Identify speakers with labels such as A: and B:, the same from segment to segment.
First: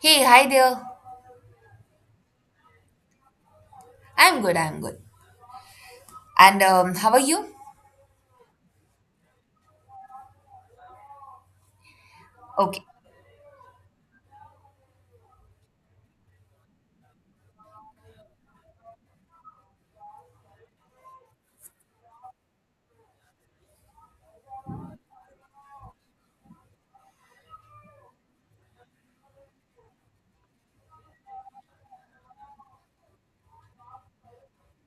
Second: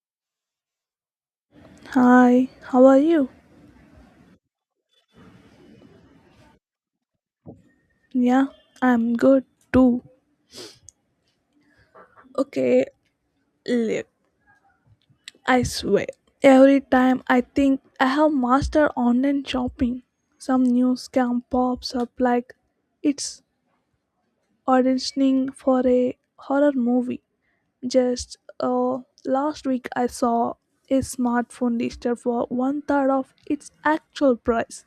A: Hey, hi there.
B: Hi, how are you?
A: I'm good. And how are you?
B: Yeah, I'm good too.
A: Okay.
B: Okay, look, I swear. Every time I think I have mastered online shopping, some new scam pops up like it's auditioning for a horror movie. Just last week I saw a smartphone listed for one third of its actual price,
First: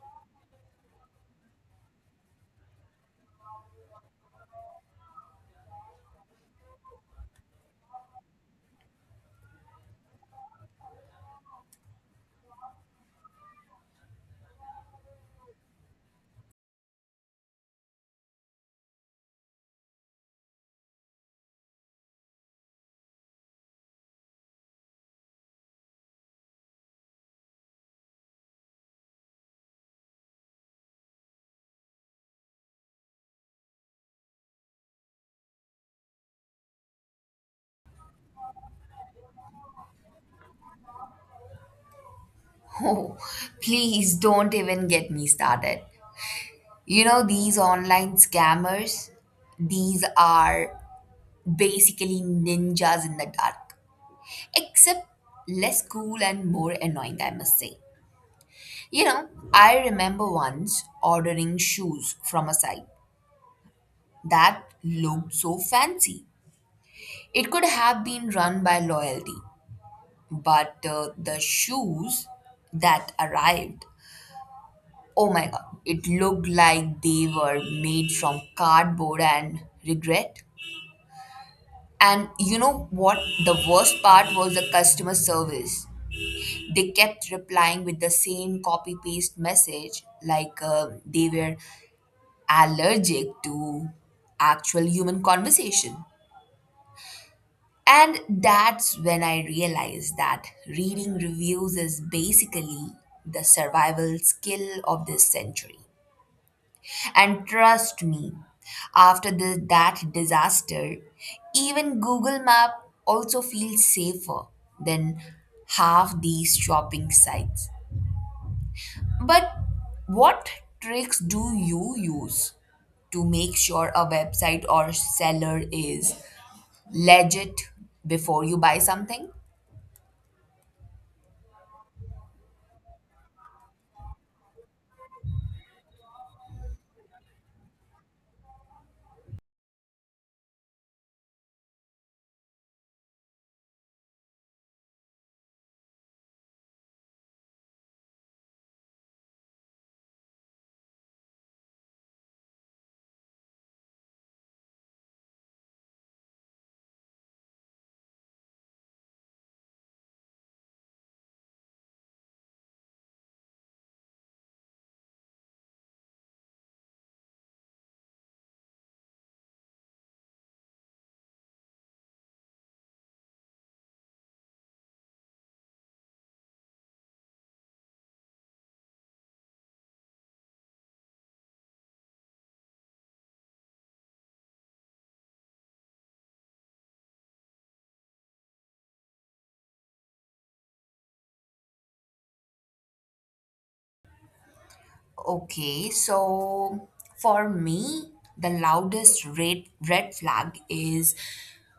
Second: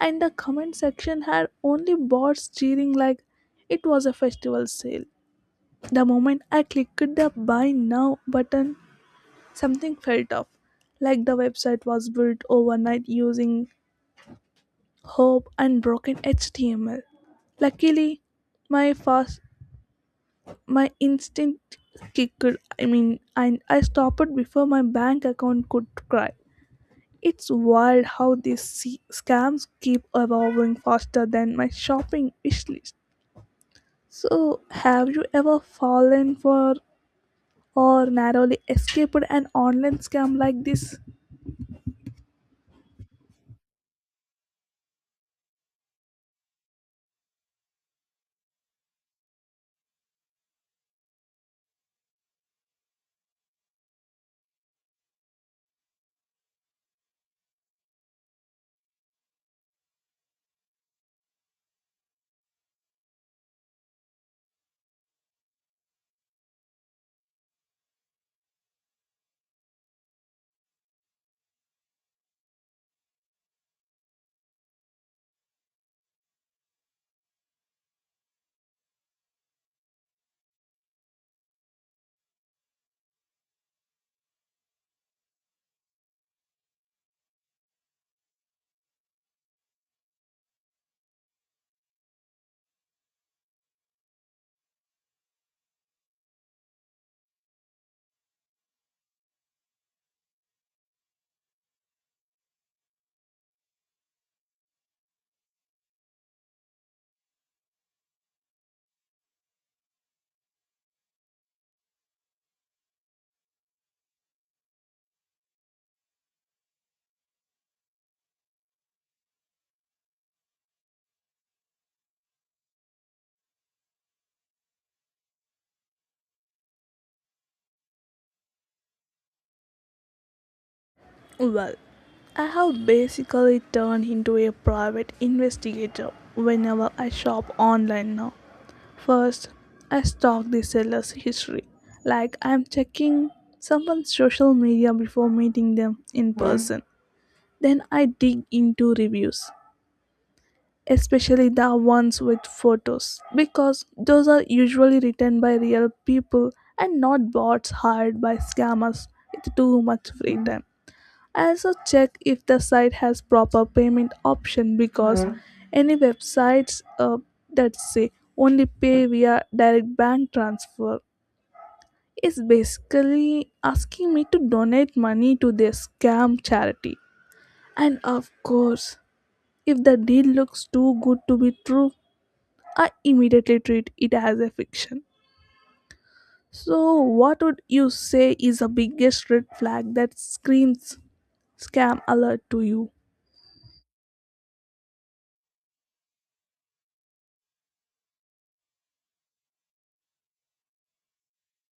B: and the comment section had only bots cheering like it was a festival sale. The moment I clicked the buy now button, something felt off, like the website was built overnight using hope and broken HTML. Luckily, my fast my instinct kicked I mean and I stopped before my bank account could cry. It's wild how these scams keep evolving faster than my shopping wish list. So, have you ever fallen for or narrowly escaped an online scam like this?
A: Oh, please don't even get me started. You know, these online scammers, these are basically ninjas in the dark, except less cool and more annoying, I must say. You know, I remember once ordering shoes from a site that looked so fancy. It could have been run by loyalty. But the shoes that arrived, oh my God, it looked like they were made from cardboard and regret. And you know what? The worst part was the customer service. They kept replying with the same copy paste message, like they were allergic to actual human conversation. And that's when I realized that reading reviews is basically the survival skill of this century. And trust me, after that disaster, even Google Map also feels safer than half these shopping sites. But what tricks do you use to make sure a website or seller is legit before you buy something?
B: Well, I have basically turned into a private investigator whenever I shop online now. First, I stalk the seller's history, like I'm checking someone's social media before meeting them in person. Then I dig into reviews, especially the ones with photos, because those are usually written by real people and not bots hired by scammers with too much free time. I also check if the site has proper payment option, because Mhm. Any websites that say only pay via direct bank transfer is basically asking me to donate money to their scam charity. And of course, if the deal looks too good to be true, I immediately treat it as a fiction. So, what would you say is the biggest red flag that screams scam alert to you?
A: Okay, so for me, the loudest red flag is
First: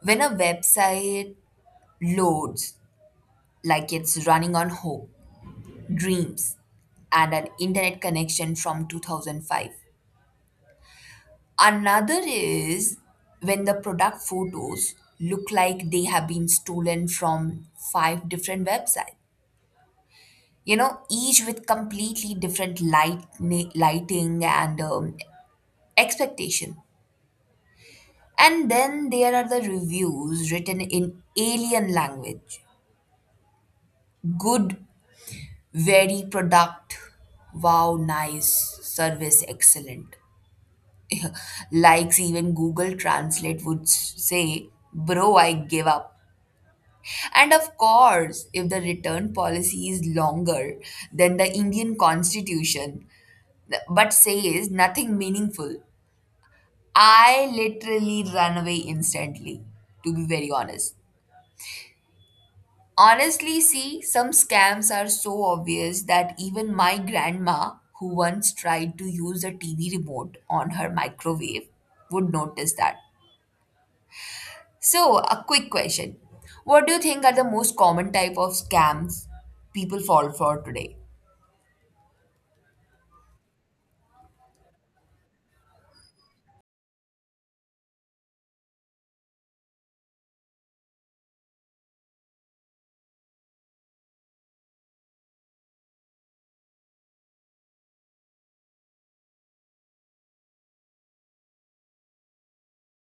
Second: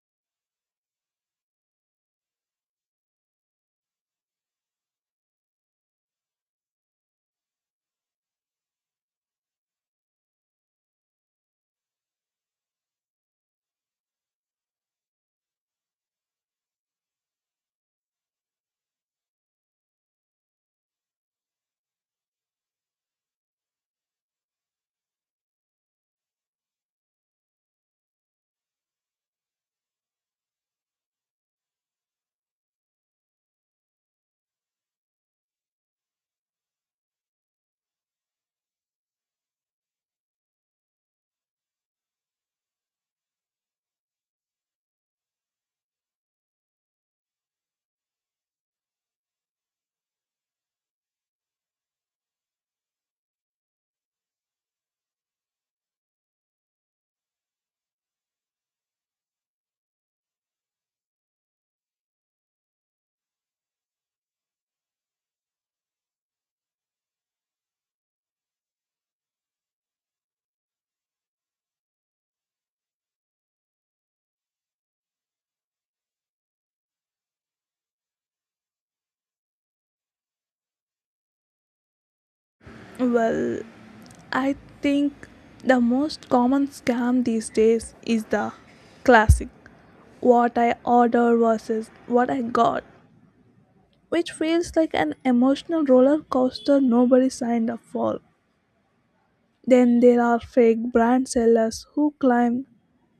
A: when a website loads like it's running on hope, dreams, and an internet connection from 2005. Another is when the product photos look like they have been stolen from five different websites. You know, each with completely different lighting and expectation. And then there are the reviews written in alien language. Good, very product, wow, nice, service excellent. Likes even Google Translate would say, bro, I give up. And of course, if the return policy is longer than the Indian constitution, but says nothing meaningful, I literally run away instantly, to be very honest. Honestly, see, some scams are so obvious that even my grandma, who once tried to use a TV remote on her microwave, would notice that. So, a quick question. What do you think are the most common type of scams people fall for today?
B: Well, I think the most common scam these days is the classic what I order versus what I got, which feels like an emotional roller coaster nobody signed up for. Then there are fake brand sellers who claim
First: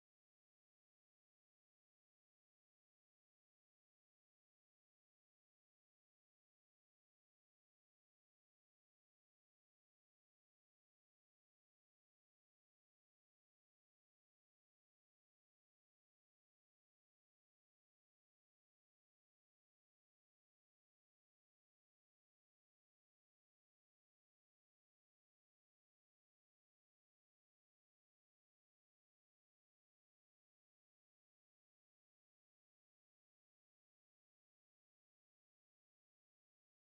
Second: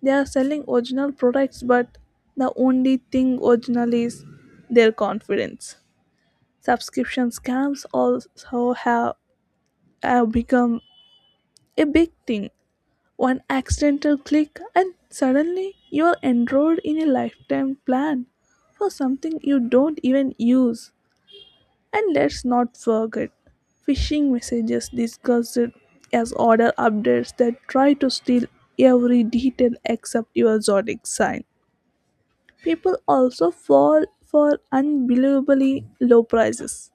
B: they are selling original products, but the only thing original is their confidence. Subscription scams also have, become a big thing. One accidental click, and suddenly you are enrolled in a lifetime plan for something you don't even use. And let's not forget phishing messages disguised as order updates that try to steal every detail except your zodiac sign. People also fall for unbelievably low prices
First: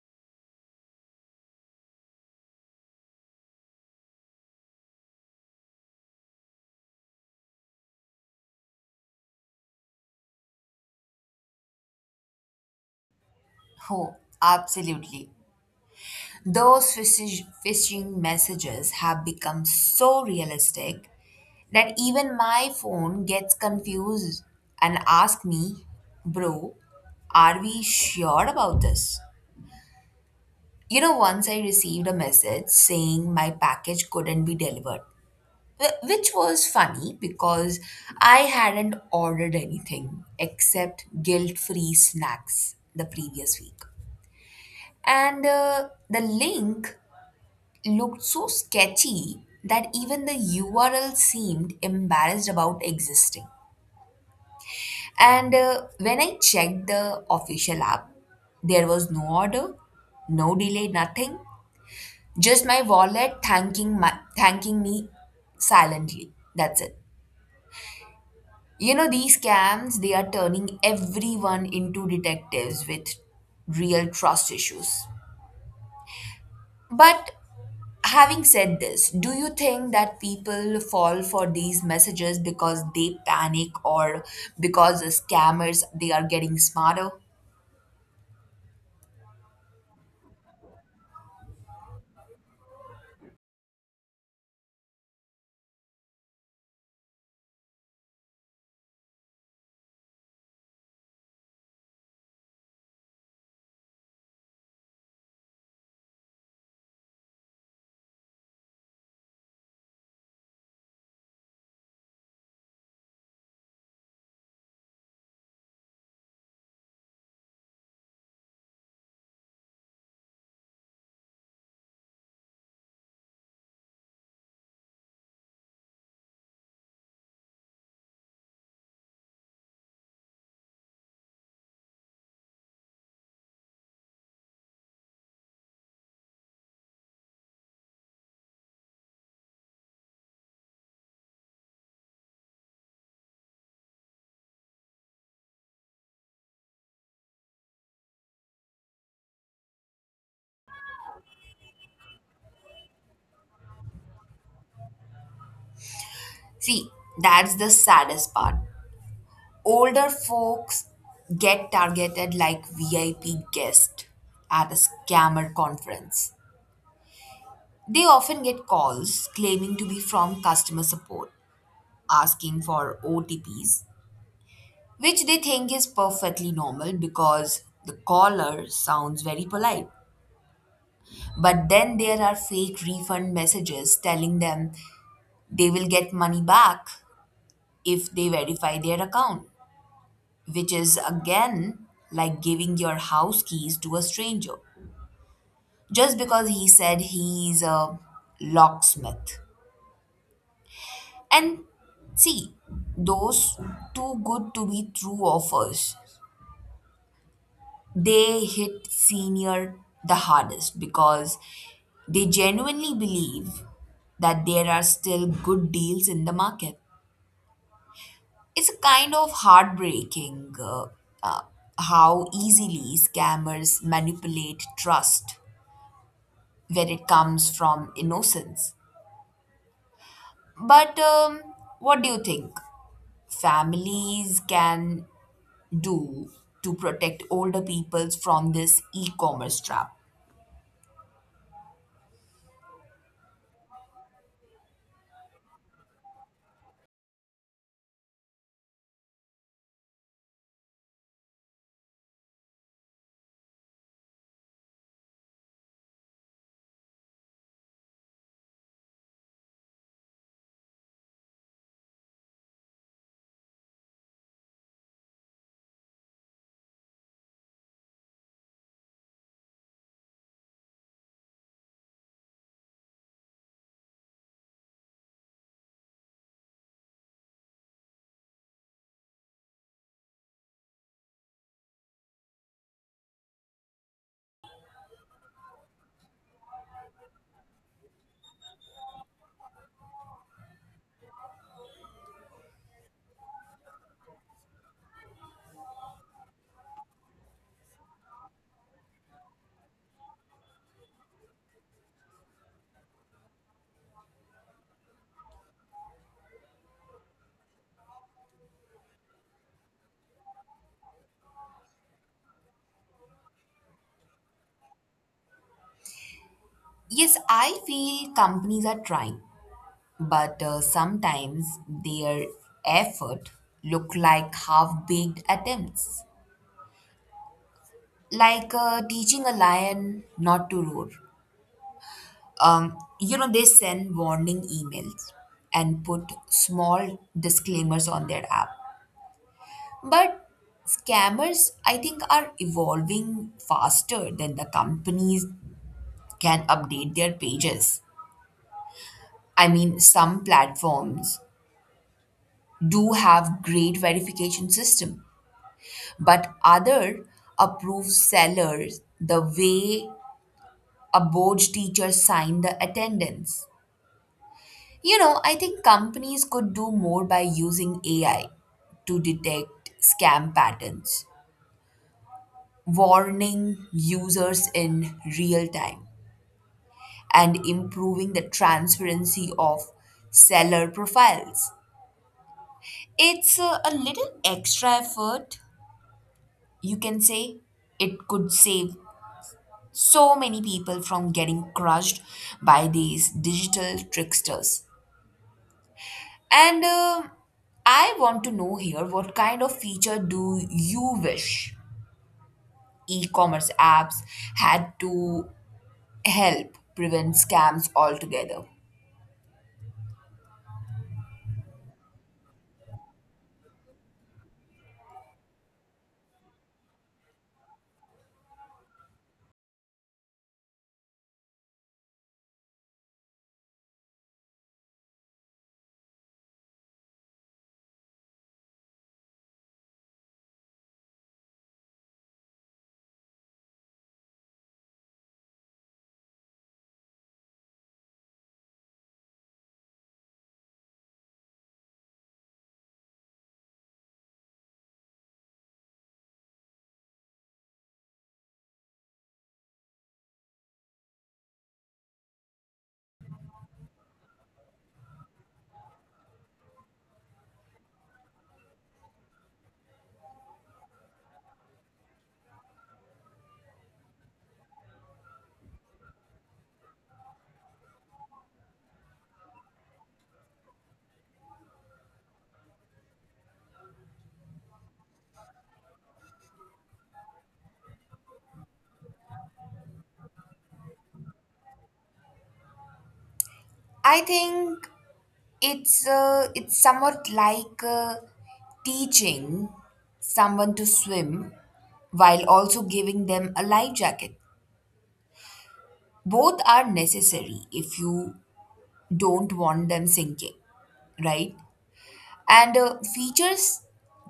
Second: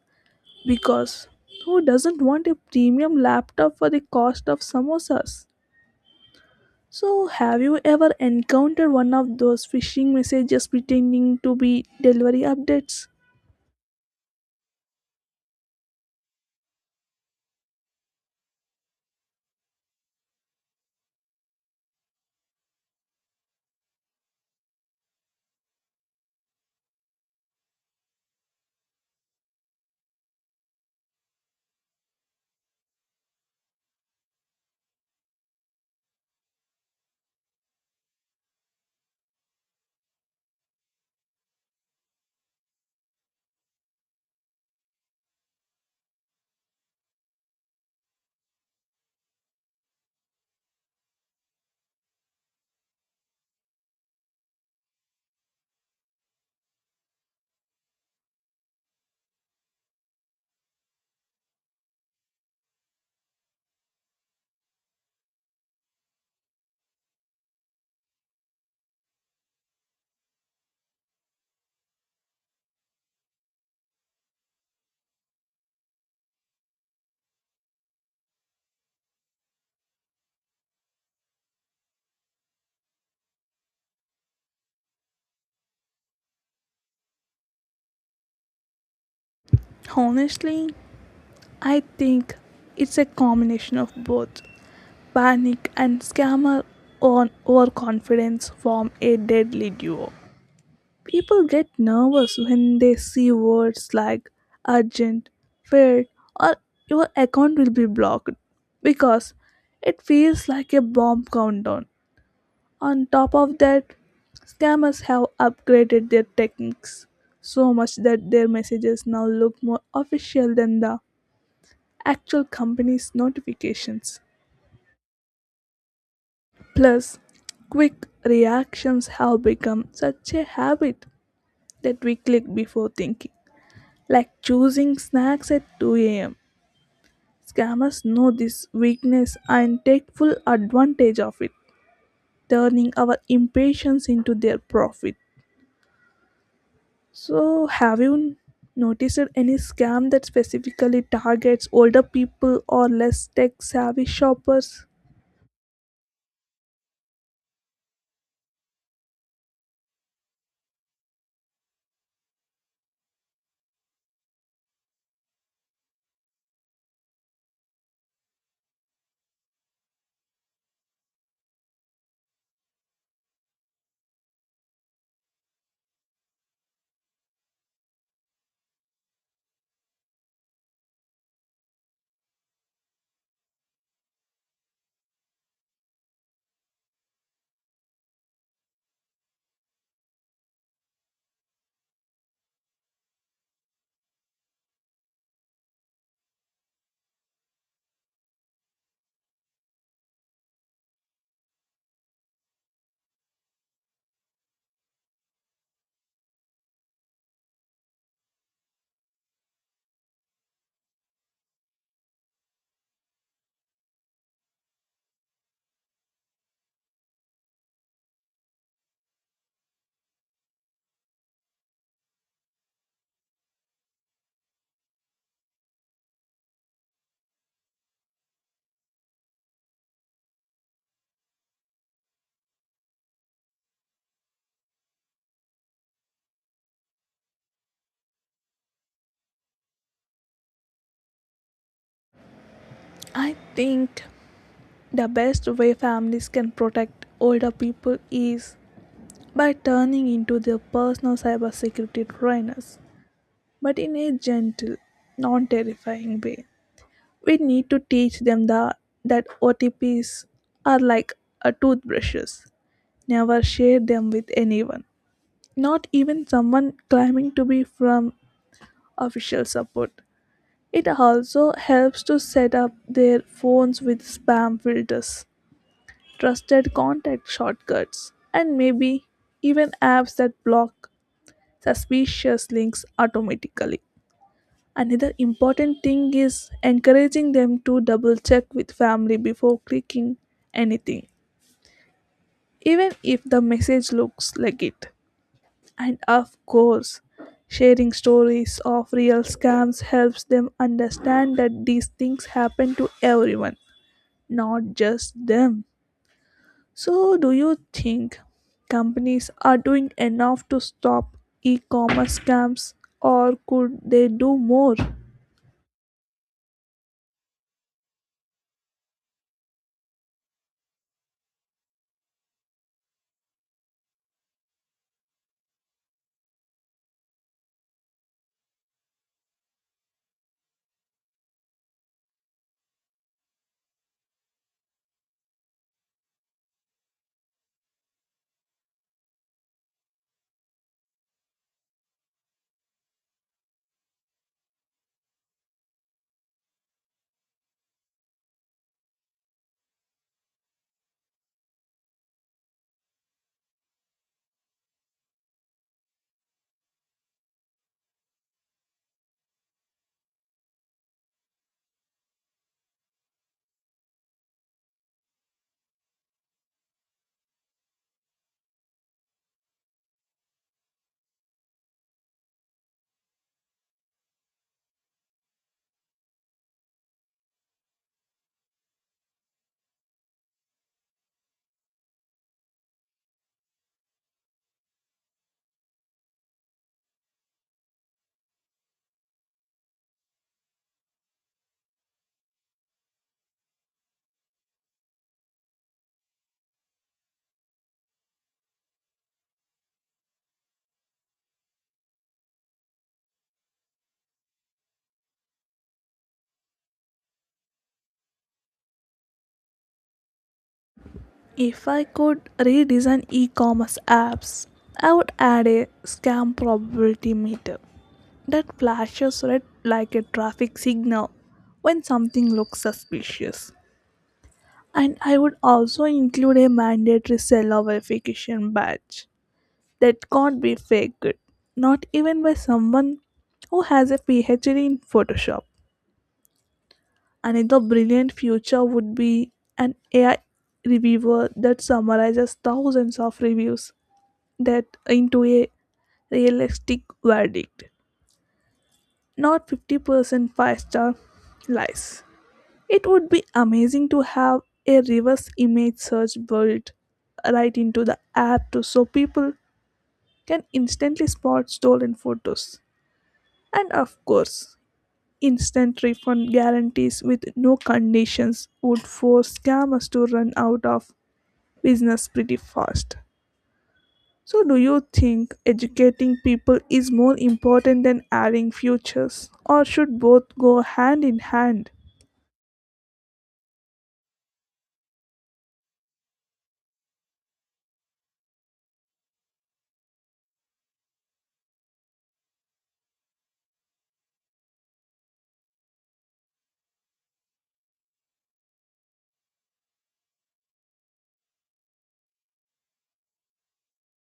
B: because who doesn't want a premium laptop for the cost of samosas? So, have you ever encountered one of those phishing messages pretending to be delivery updates?
A: Oh, absolutely. Those phishing messages have become so realistic that even my phone gets confused and asks me, bro, are we sure about this? You know, once I received a message saying my package couldn't be delivered, which was funny because I hadn't ordered anything except guilt free snacks the previous week. And the link looked so sketchy that even the URL seemed embarrassed about existing. And when I checked the official app, there was no order, no delay, nothing. Just my wallet thanking me silently. That's it. You know these scams, they are turning everyone into detectives with real trust issues. But having said this, do you think that people fall for these messages because they panic or because the scammers they are getting smarter?
B: Honestly, I think it's a combination of both. Panic and scammer on overconfidence form a deadly duo. People get nervous when they see words like urgent, failed, or your account will be blocked, because it feels like a bomb countdown. On top of that, scammers have upgraded their techniques so much that their messages now look more official than the actual companies' notifications. Plus, quick reactions have become such a habit that we click before thinking, like choosing snacks at 2 a.m. Scammers know this weakness and take full advantage of it, turning our impatience into their profit. So, have you noticed any scam that specifically targets older people or less tech savvy shoppers?
A: See, that's the saddest part. Older folks get targeted like VIP guests at a scammer conference. They often get calls claiming to be from customer support, asking for OTPs, which they think is perfectly normal because the caller sounds very polite. But then there are fake refund messages telling them they will get money back if they verify their account, which is again like giving your house keys to a stranger just because he said he's a locksmith. And see, those too good to be true offers, they hit senior the hardest because they genuinely believe that there are still good deals in the market. It's a kind of heartbreaking uh, how easily scammers manipulate trust where it comes from innocence. But what do you think families can do to protect older peoples from this e commerce trap?
B: I think the best way families can protect older people is by turning into their personal cybersecurity trainers, but in a gentle, non terrifying way. We need to teach them that OTPs are like a toothbrushes. Never share them with anyone, not even someone claiming to be from official support. It also helps to set up their phones with spam filters, trusted contact shortcuts, and maybe even apps that block suspicious links automatically. Another important thing is encouraging them to double check with family before clicking anything, even if the message looks legit. And of course, sharing stories of real scams helps them understand that these things happen to everyone, not just them. So, do you think companies are doing enough to stop e commerce scams, or could they do more?
A: Yes, I feel companies are trying, but sometimes their effort look like half-baked attempts, like teaching a lion not to roar. You know, they send warning emails and put small disclaimers on their app. But scammers, I think, are evolving faster than the companies can update their pages. I mean, some platforms do have great verification system, but other approve sellers the way a board teacher signed the attendance. You know, I think companies could do more by using AI to detect scam patterns, warning users in real time and improving the transparency of seller profiles. It's a little extra effort, you can say. It could save so many people from getting crushed by these digital tricksters. And I want to know here what kind of feature do you wish e commerce apps had to help prevent scams altogether?
B: If I could redesign e commerce apps, I would add a scam probability meter that flashes red like a traffic signal when something looks suspicious. And I would also include a mandatory seller verification badge that can't be faked, not even by someone who has a PhD in Photoshop. Another brilliant future would be an AI reviewer that summarizes thousands of reviews that into a realistic verdict, not 50% five-star lies. It would be amazing to have a reverse image search built right into the app too, so people can instantly spot stolen photos. And of course, instant refund guarantees with no conditions would force scammers to run out of business pretty fast. So, do you think educating people is more important than adding futures, or should both go hand in hand?
A: I think it's somewhat like teaching someone to swim while also giving them a life jacket. Both are necessary if you don't want them sinking, right? And features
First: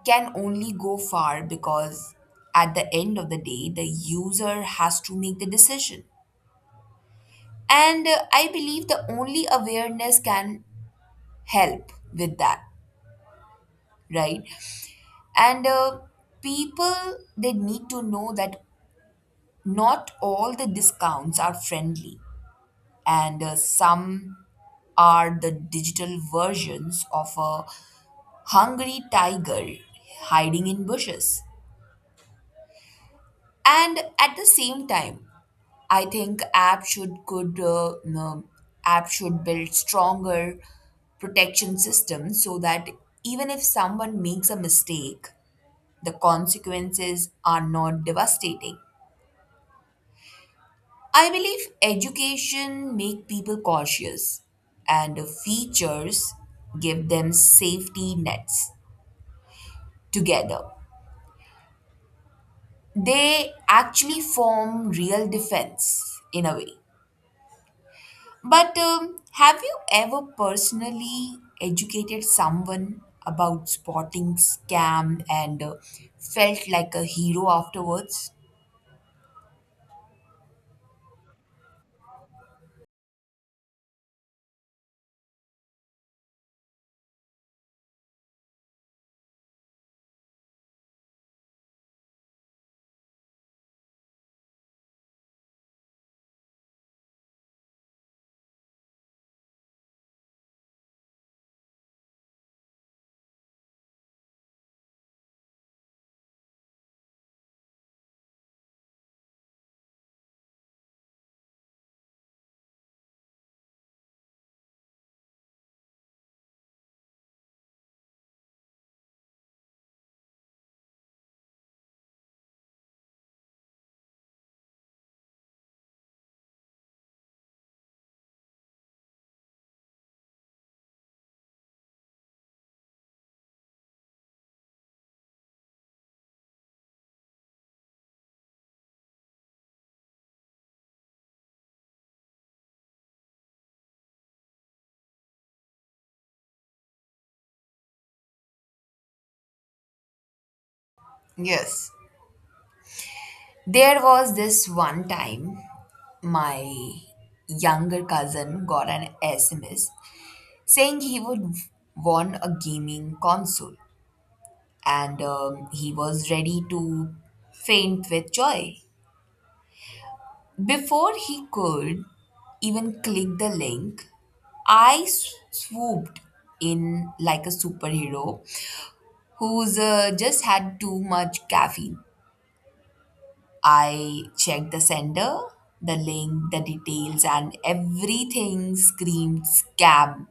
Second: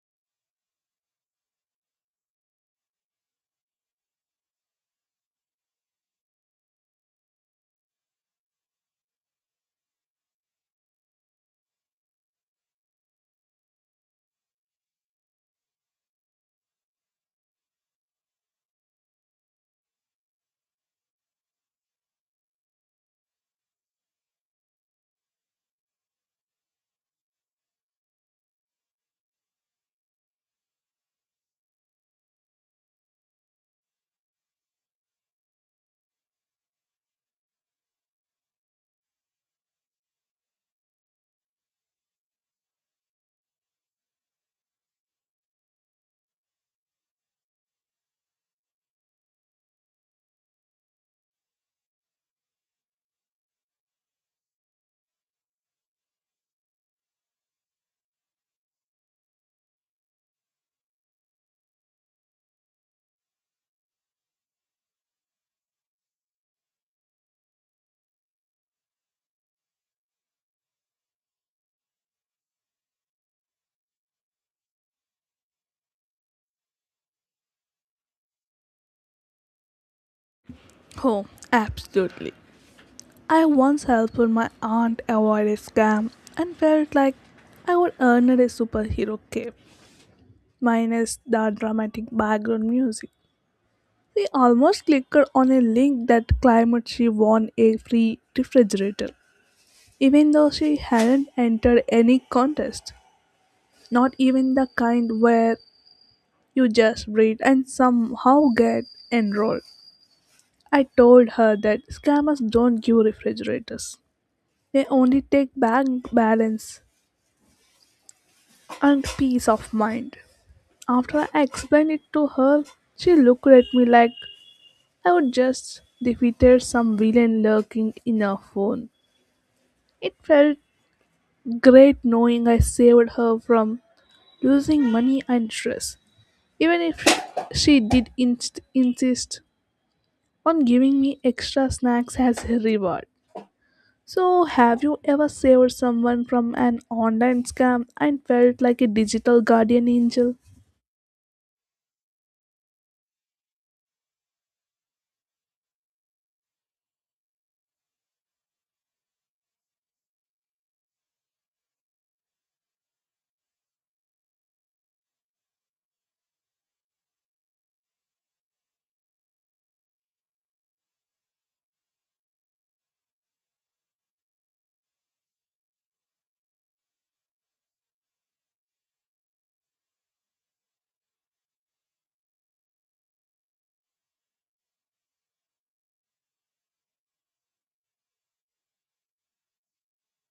A: can only go far because at the end of the day, the user has to make the decision. And I believe the only awareness can help with that, right? And people, they need to know that not all the discounts are friendly, and some are the digital versions of a hungry tiger hiding in bushes. And at the same time, I think app should could no, app should build stronger protection systems so that even if someone makes a mistake, the consequences are not devastating. I believe education make people cautious and features give them safety nets together. They actually form real defense in a way. But have you ever personally educated someone about spotting scam and felt like a hero afterwards?
B: Oh, absolutely. I once helped my aunt avoid a scam and felt like I would earn her a superhero cape, minus the dramatic background music. They almost clicked on a link that claimed she won a free refrigerator, even though she hadn't entered any contest. Not even the kind where you just read and somehow get enrolled. I told her that scammers don't give refrigerators. They only take bank balance and peace of mind. After I explained it to her, she looked at me like I would just defeated some villain lurking in her phone. It felt great knowing I saved her from losing money and stress, even if she did insist on giving me extra snacks as a reward. So, have you ever saved someone from an online scam and felt like a digital guardian angel?
A: Yes, there was this one time my younger cousin got an SMS saying he would won a gaming console and he was ready to faint with joy. Before he could even click the link, I swooped in like a superhero who's just had too much caffeine. I checked the sender, the link, the details, and everything screamed scam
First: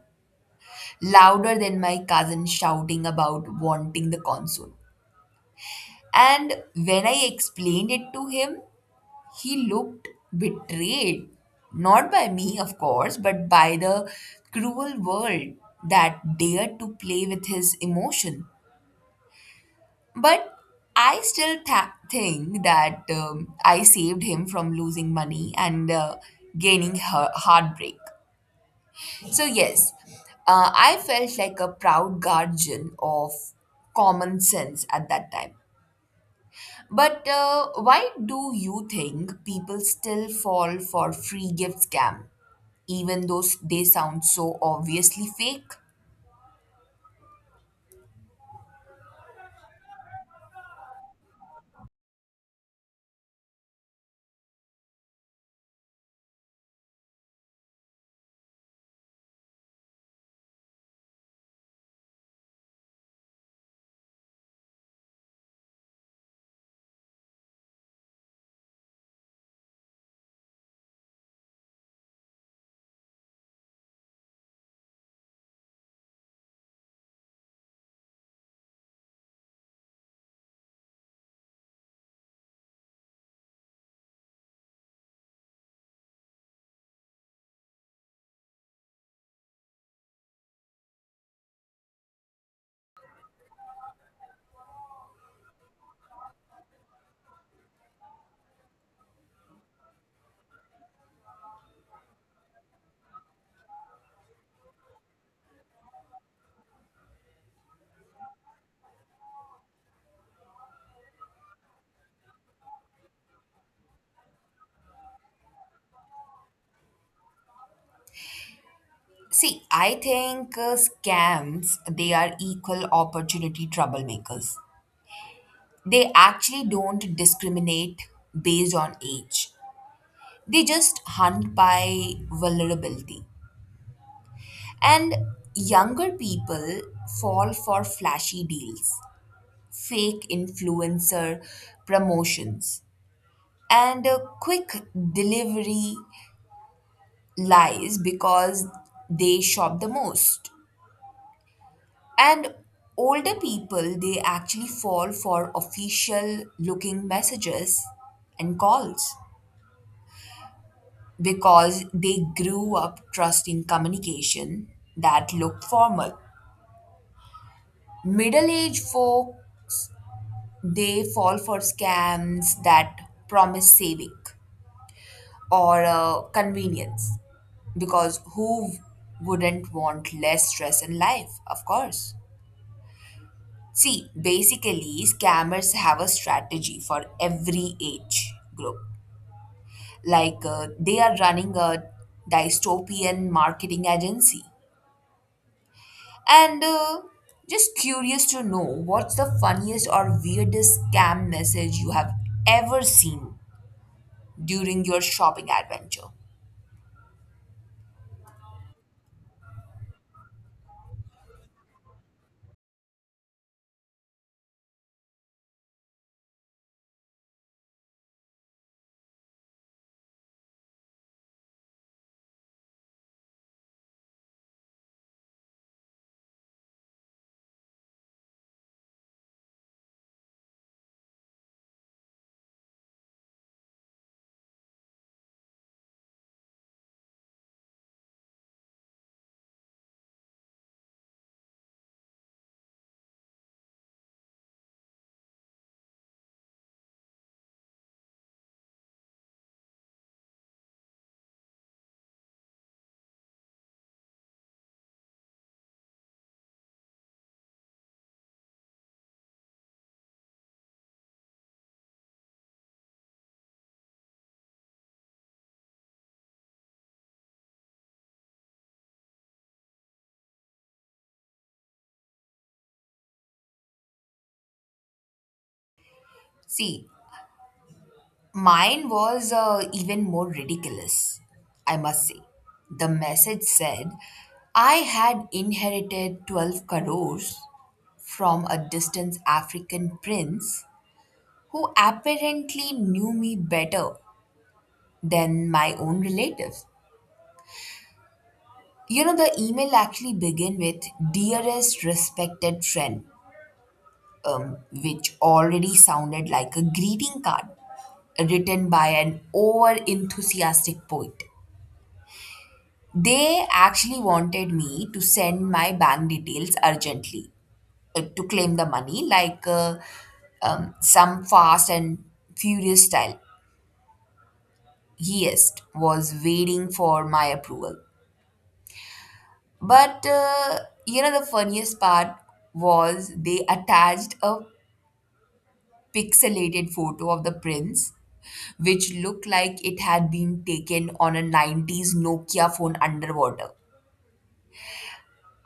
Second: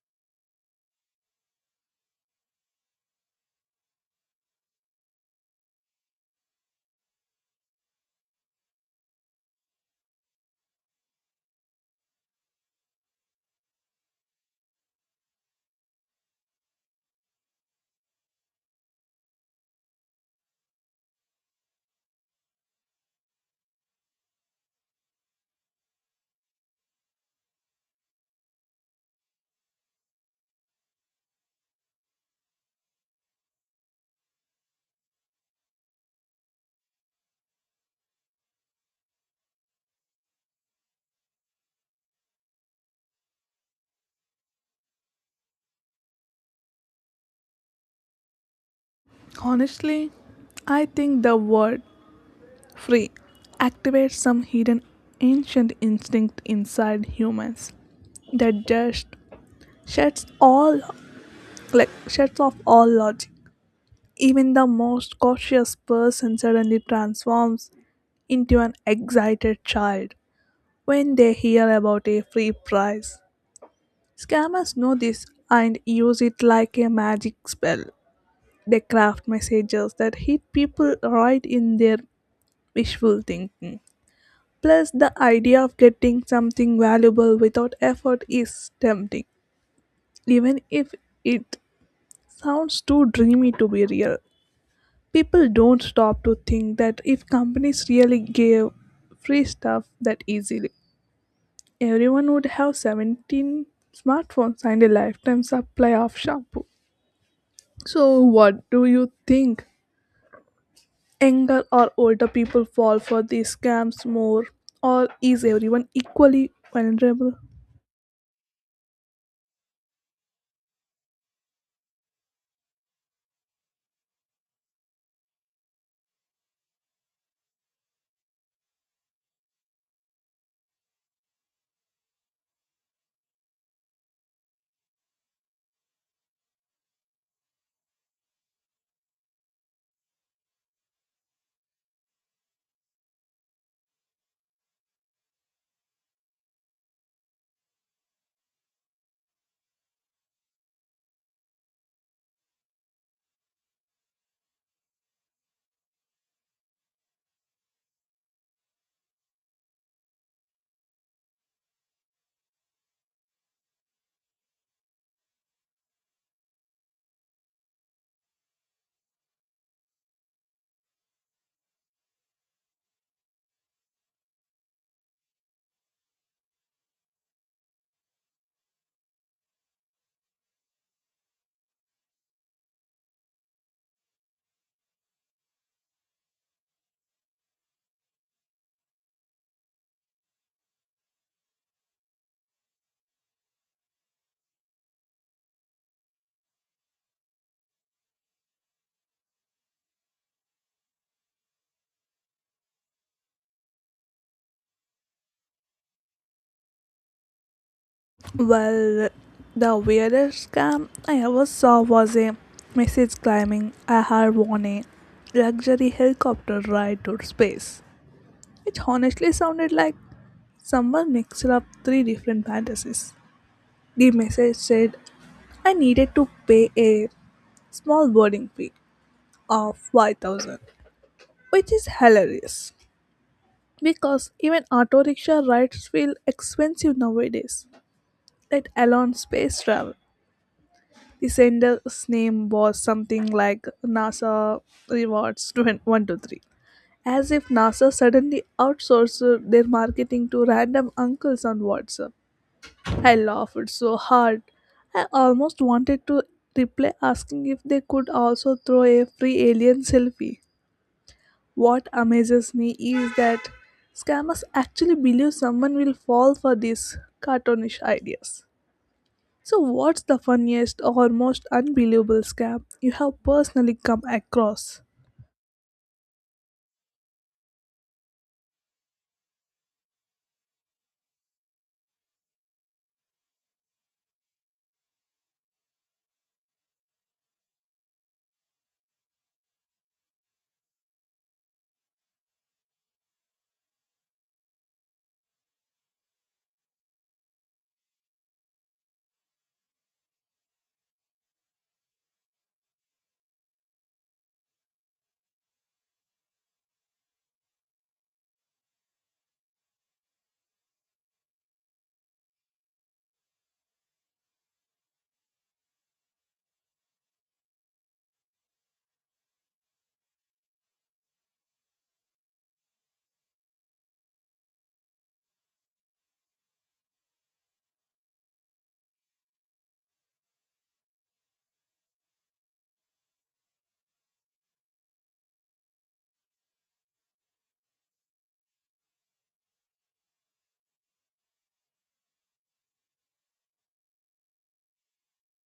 A: louder than my cousin shouting about wanting the console. And when I explained it to him, he looked betrayed. Not by me, of course, but by the cruel world that dared to play with his emotion. But I still tha think that I saved him from losing money and gaining her heartbreak. So, yes, I felt like a proud guardian of common sense at that time. But why do you think people still fall for free gift scam, even though they sound so obviously fake?
B: Honestly, I think the word free activates some hidden ancient instinct inside humans that just shuts all shuts off all logic. Even the most cautious person suddenly transforms into an excited child when they hear about a free prize. Scammers know this and use it like a magic spell. They craft messages that hit people right in their wishful thinking. Plus, the idea of getting something valuable without effort is tempting, even if it sounds too dreamy to be real. People don't stop to think that if companies really gave free stuff that easily, everyone would have 17 smartphones and a lifetime supply of shampoo. So, what do you think? Younger or older people fall for these scams more, or is everyone equally vulnerable?
A: See, I think scams, they are equal opportunity troublemakers. They actually don't discriminate based on age. They just hunt by vulnerability. And younger people fall for flashy deals, fake influencer promotions, and quick delivery lies because they shop the most. And older people, they actually fall for official looking messages and calls, because they grew up trusting communication that looked formal. Middle aged folk, they fall for scams that promise saving or convenience because who wouldn't want less stress in life, of course. See, basically, scammers have a strategy for every age group. Like they are running a dystopian marketing agency. And just curious to know what's the funniest or weirdest scam message you have ever seen during your shopping adventure?
B: Well, the weirdest scam I ever saw was a message claiming I had won a luxury helicopter ride to space, which honestly sounded like someone mixed up three different fantasies. The message said I needed to pay a small boarding fee of 5,000, which is hilarious because even auto rickshaw rides feel expensive nowadays, let alone space travel. The sender's name was something like NASA Rewards 123, as if NASA suddenly outsourced their marketing to random uncles on WhatsApp. I laughed so hard. I almost wanted to reply asking if they could also throw a free alien selfie. What amazes me is that scammers actually believe someone will fall for these cartoonish ideas. So, what's the funniest or most unbelievable scam you have personally come across?
A: See, mine was even more ridiculous, I must say. The message said, I had inherited 12 crores from a distant African prince who apparently knew me better than my own relatives. You know, the email actually began with Dearest Respected Friend, which already sounded like a greeting card written by an over enthusiastic poet. They actually wanted me to send my bank details urgently to claim the money, like some fast and furious style. Yes, was waiting for my approval. But you know, the funniest part was they attached a pixelated photo of the prince, which looked like it had been taken on a 90s Nokia phone underwater.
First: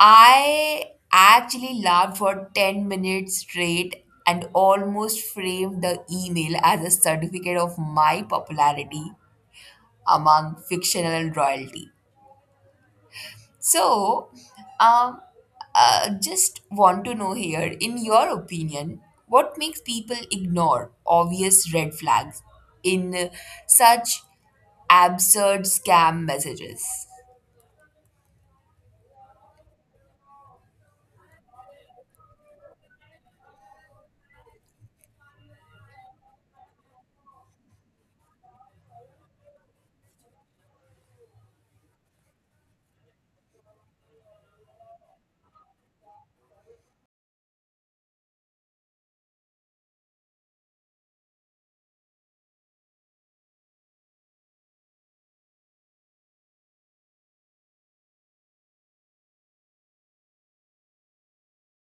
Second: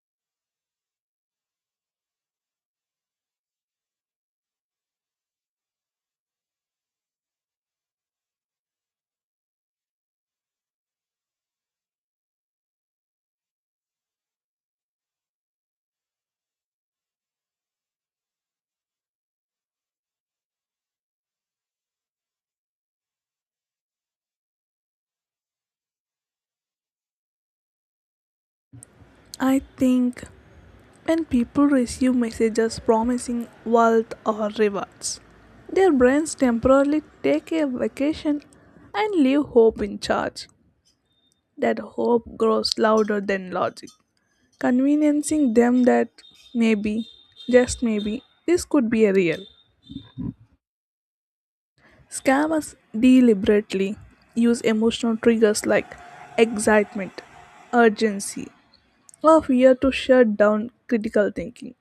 A: I actually laughed for 10 minutes straight and almost framed the email as a certificate of my popularity among fictional royalty. So, um, just want to know here, in your opinion, what makes people ignore obvious red flags in such absurd scam messages?
B: I think when people receive messages promising wealth or rewards, their brains temporarily take a vacation and leave hope in charge. That hope grows louder than logic, conveniencing them that maybe, just maybe, this could be a real. Scammers deliberately use emotional triggers like excitement, urgency, or fear to shut down critical thinking.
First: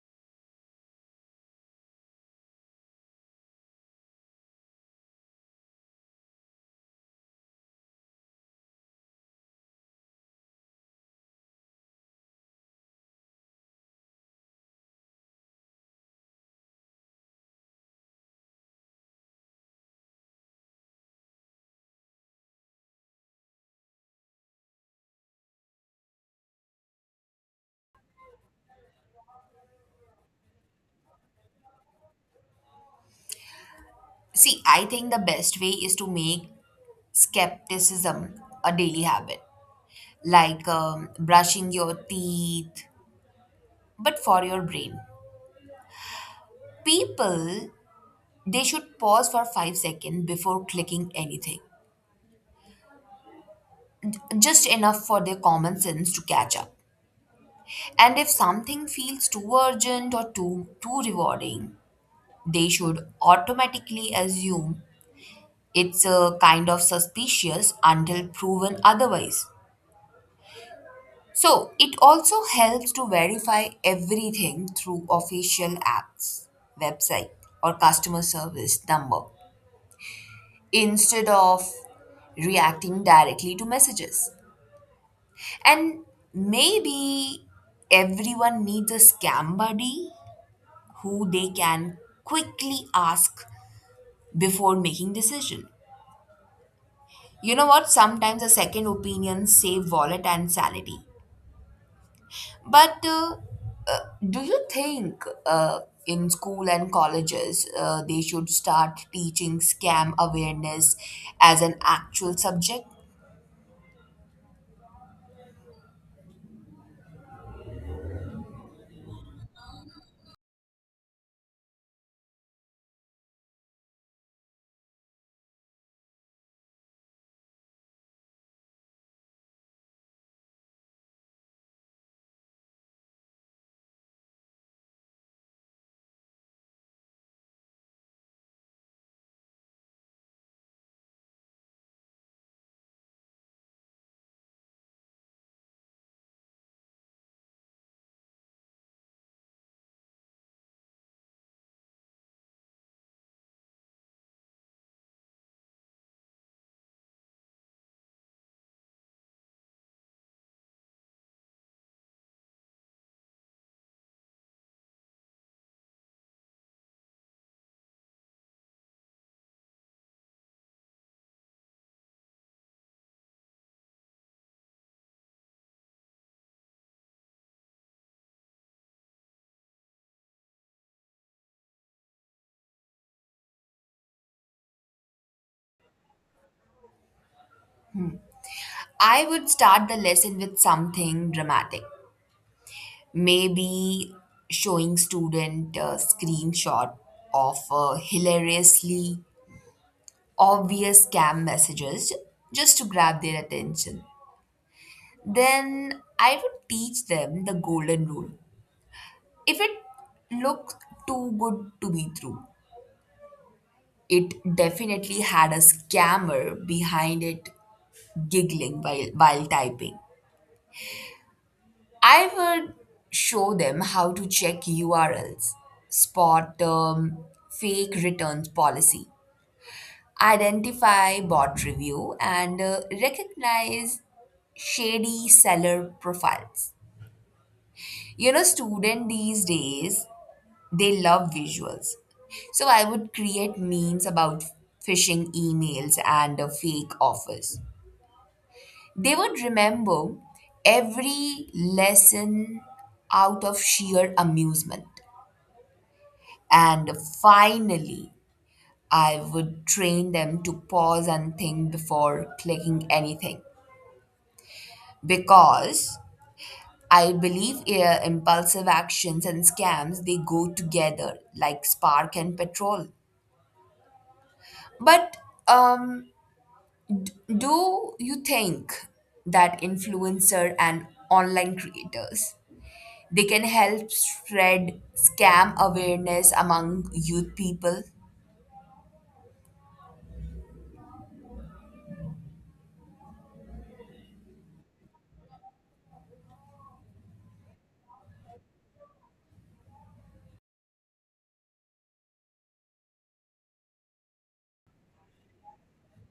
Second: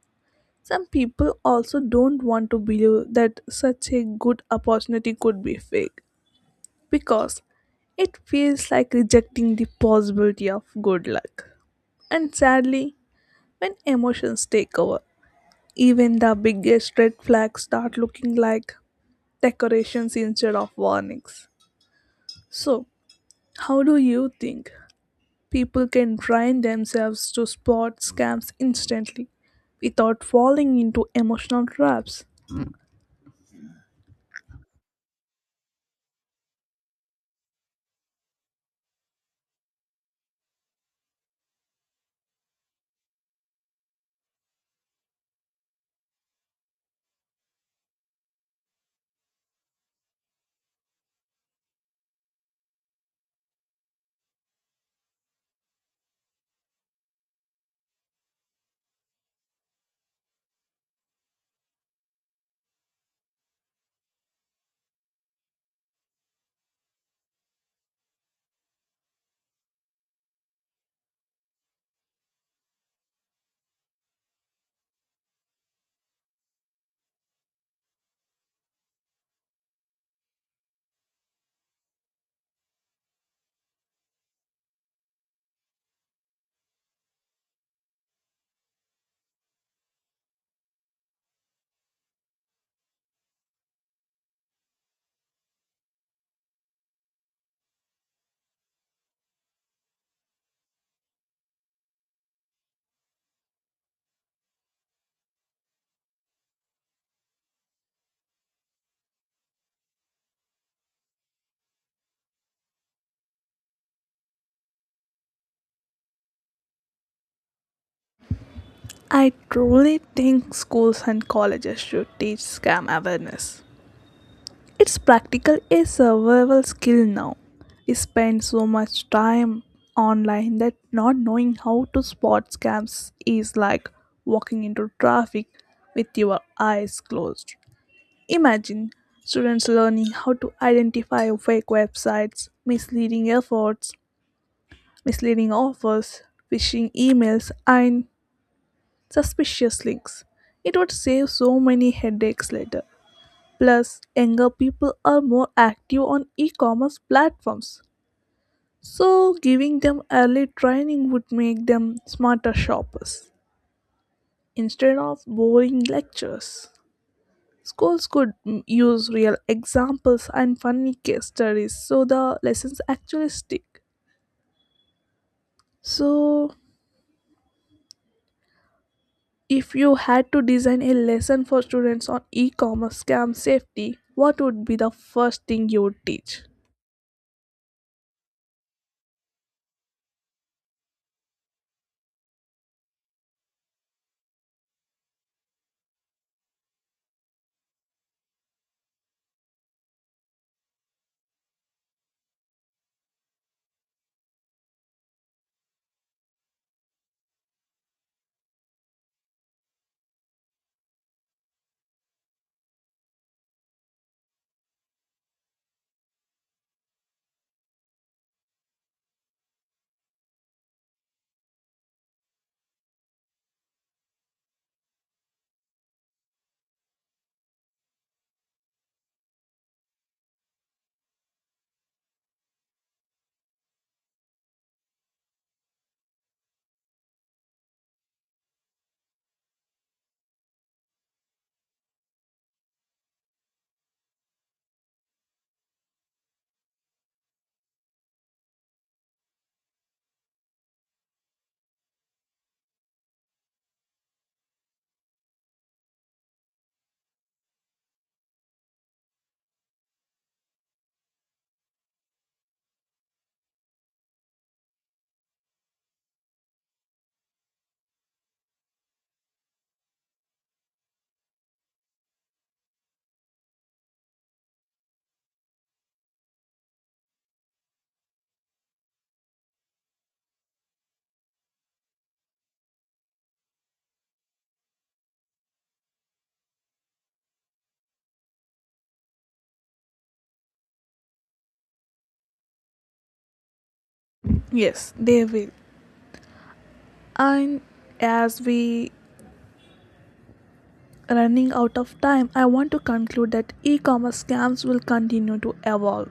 B: Some people also don't want to believe that such a good opportunity could be fake because it feels like rejecting the possibility of good luck. And sadly, when emotions take over, even the biggest red flags start looking like decorations instead of warnings. So, how do you think people can train themselves to spot scams instantly without falling into emotional traps?
A: See, I think the best way is to make skepticism a daily habit, like brushing your teeth, but for your brain. People, they should pause for 5 seconds before clicking anything just enough for their common sense to catch up. And if something feels too urgent or too rewarding, they should automatically assume it's a kind of suspicious until proven otherwise. So it also helps to verify everything through official apps, website, or customer service number instead of reacting directly to messages. And maybe everyone needs a scam buddy who they can quickly ask before making decision. You know what? Sometimes a second opinion save wallet and sanity. But uh, do you think in school and colleges they should start teaching scam awareness as an actual subject?
B: I truly think schools and colleges should teach scam awareness. It's practical a survival skill now. We spend so much time online that not knowing how to spot scams is like walking into traffic with your eyes closed. Imagine students learning how to identify fake websites, misleading offers, phishing emails, and suspicious links. It would save so many headaches later. Plus, younger people are more active on e commerce platforms. So, giving them early training would make them smarter shoppers instead of boring lectures. Schools could use real examples and funny case studies so the lessons actually stick. So, if you had to design a lesson for students on e commerce scam safety, what would be the first thing you would teach?
A: I would start the lesson with something dramatic, maybe showing student a screenshot of hilariously obvious scam messages just to grab their attention. Then I would teach them the golden rule: if it looked too good to be true, it definitely had a scammer behind it, giggling while typing. I would show them how to check URLs, spot fake returns policy, identify bot review, and recognize shady seller profiles. You know, student these days, they love visuals. So I would create memes about phishing emails and fake offers. They would remember every lesson out of sheer amusement. And finally, I would train them to pause and think before clicking anything because I believe impulsive actions and scams they go together like spark and petrol. But um, do you think that influencer and online creators they can help spread scam awareness among youth people?
B: Yes, they will. And as we running out of time, I want to conclude that e-commerce scams will continue to evolve.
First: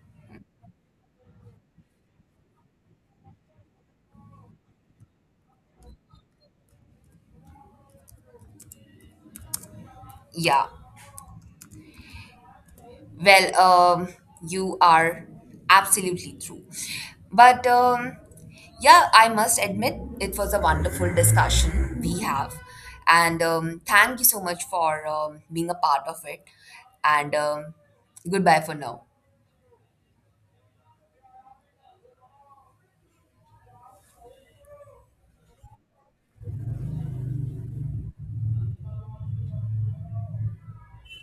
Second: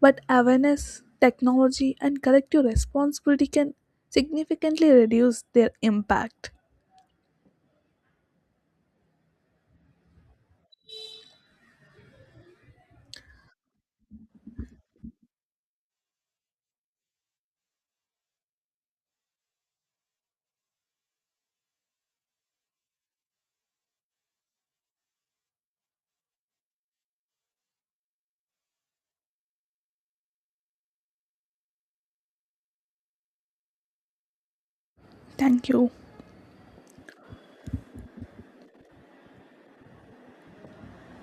B: But awareness, technology and collective responsibility can significantly reduce their impact.
A: Yeah, well, you are absolutely true. But yeah, I must admit it was a wonderful discussion we have. And thank you so much for being a part of it. And goodbye for now.
B: Thank you.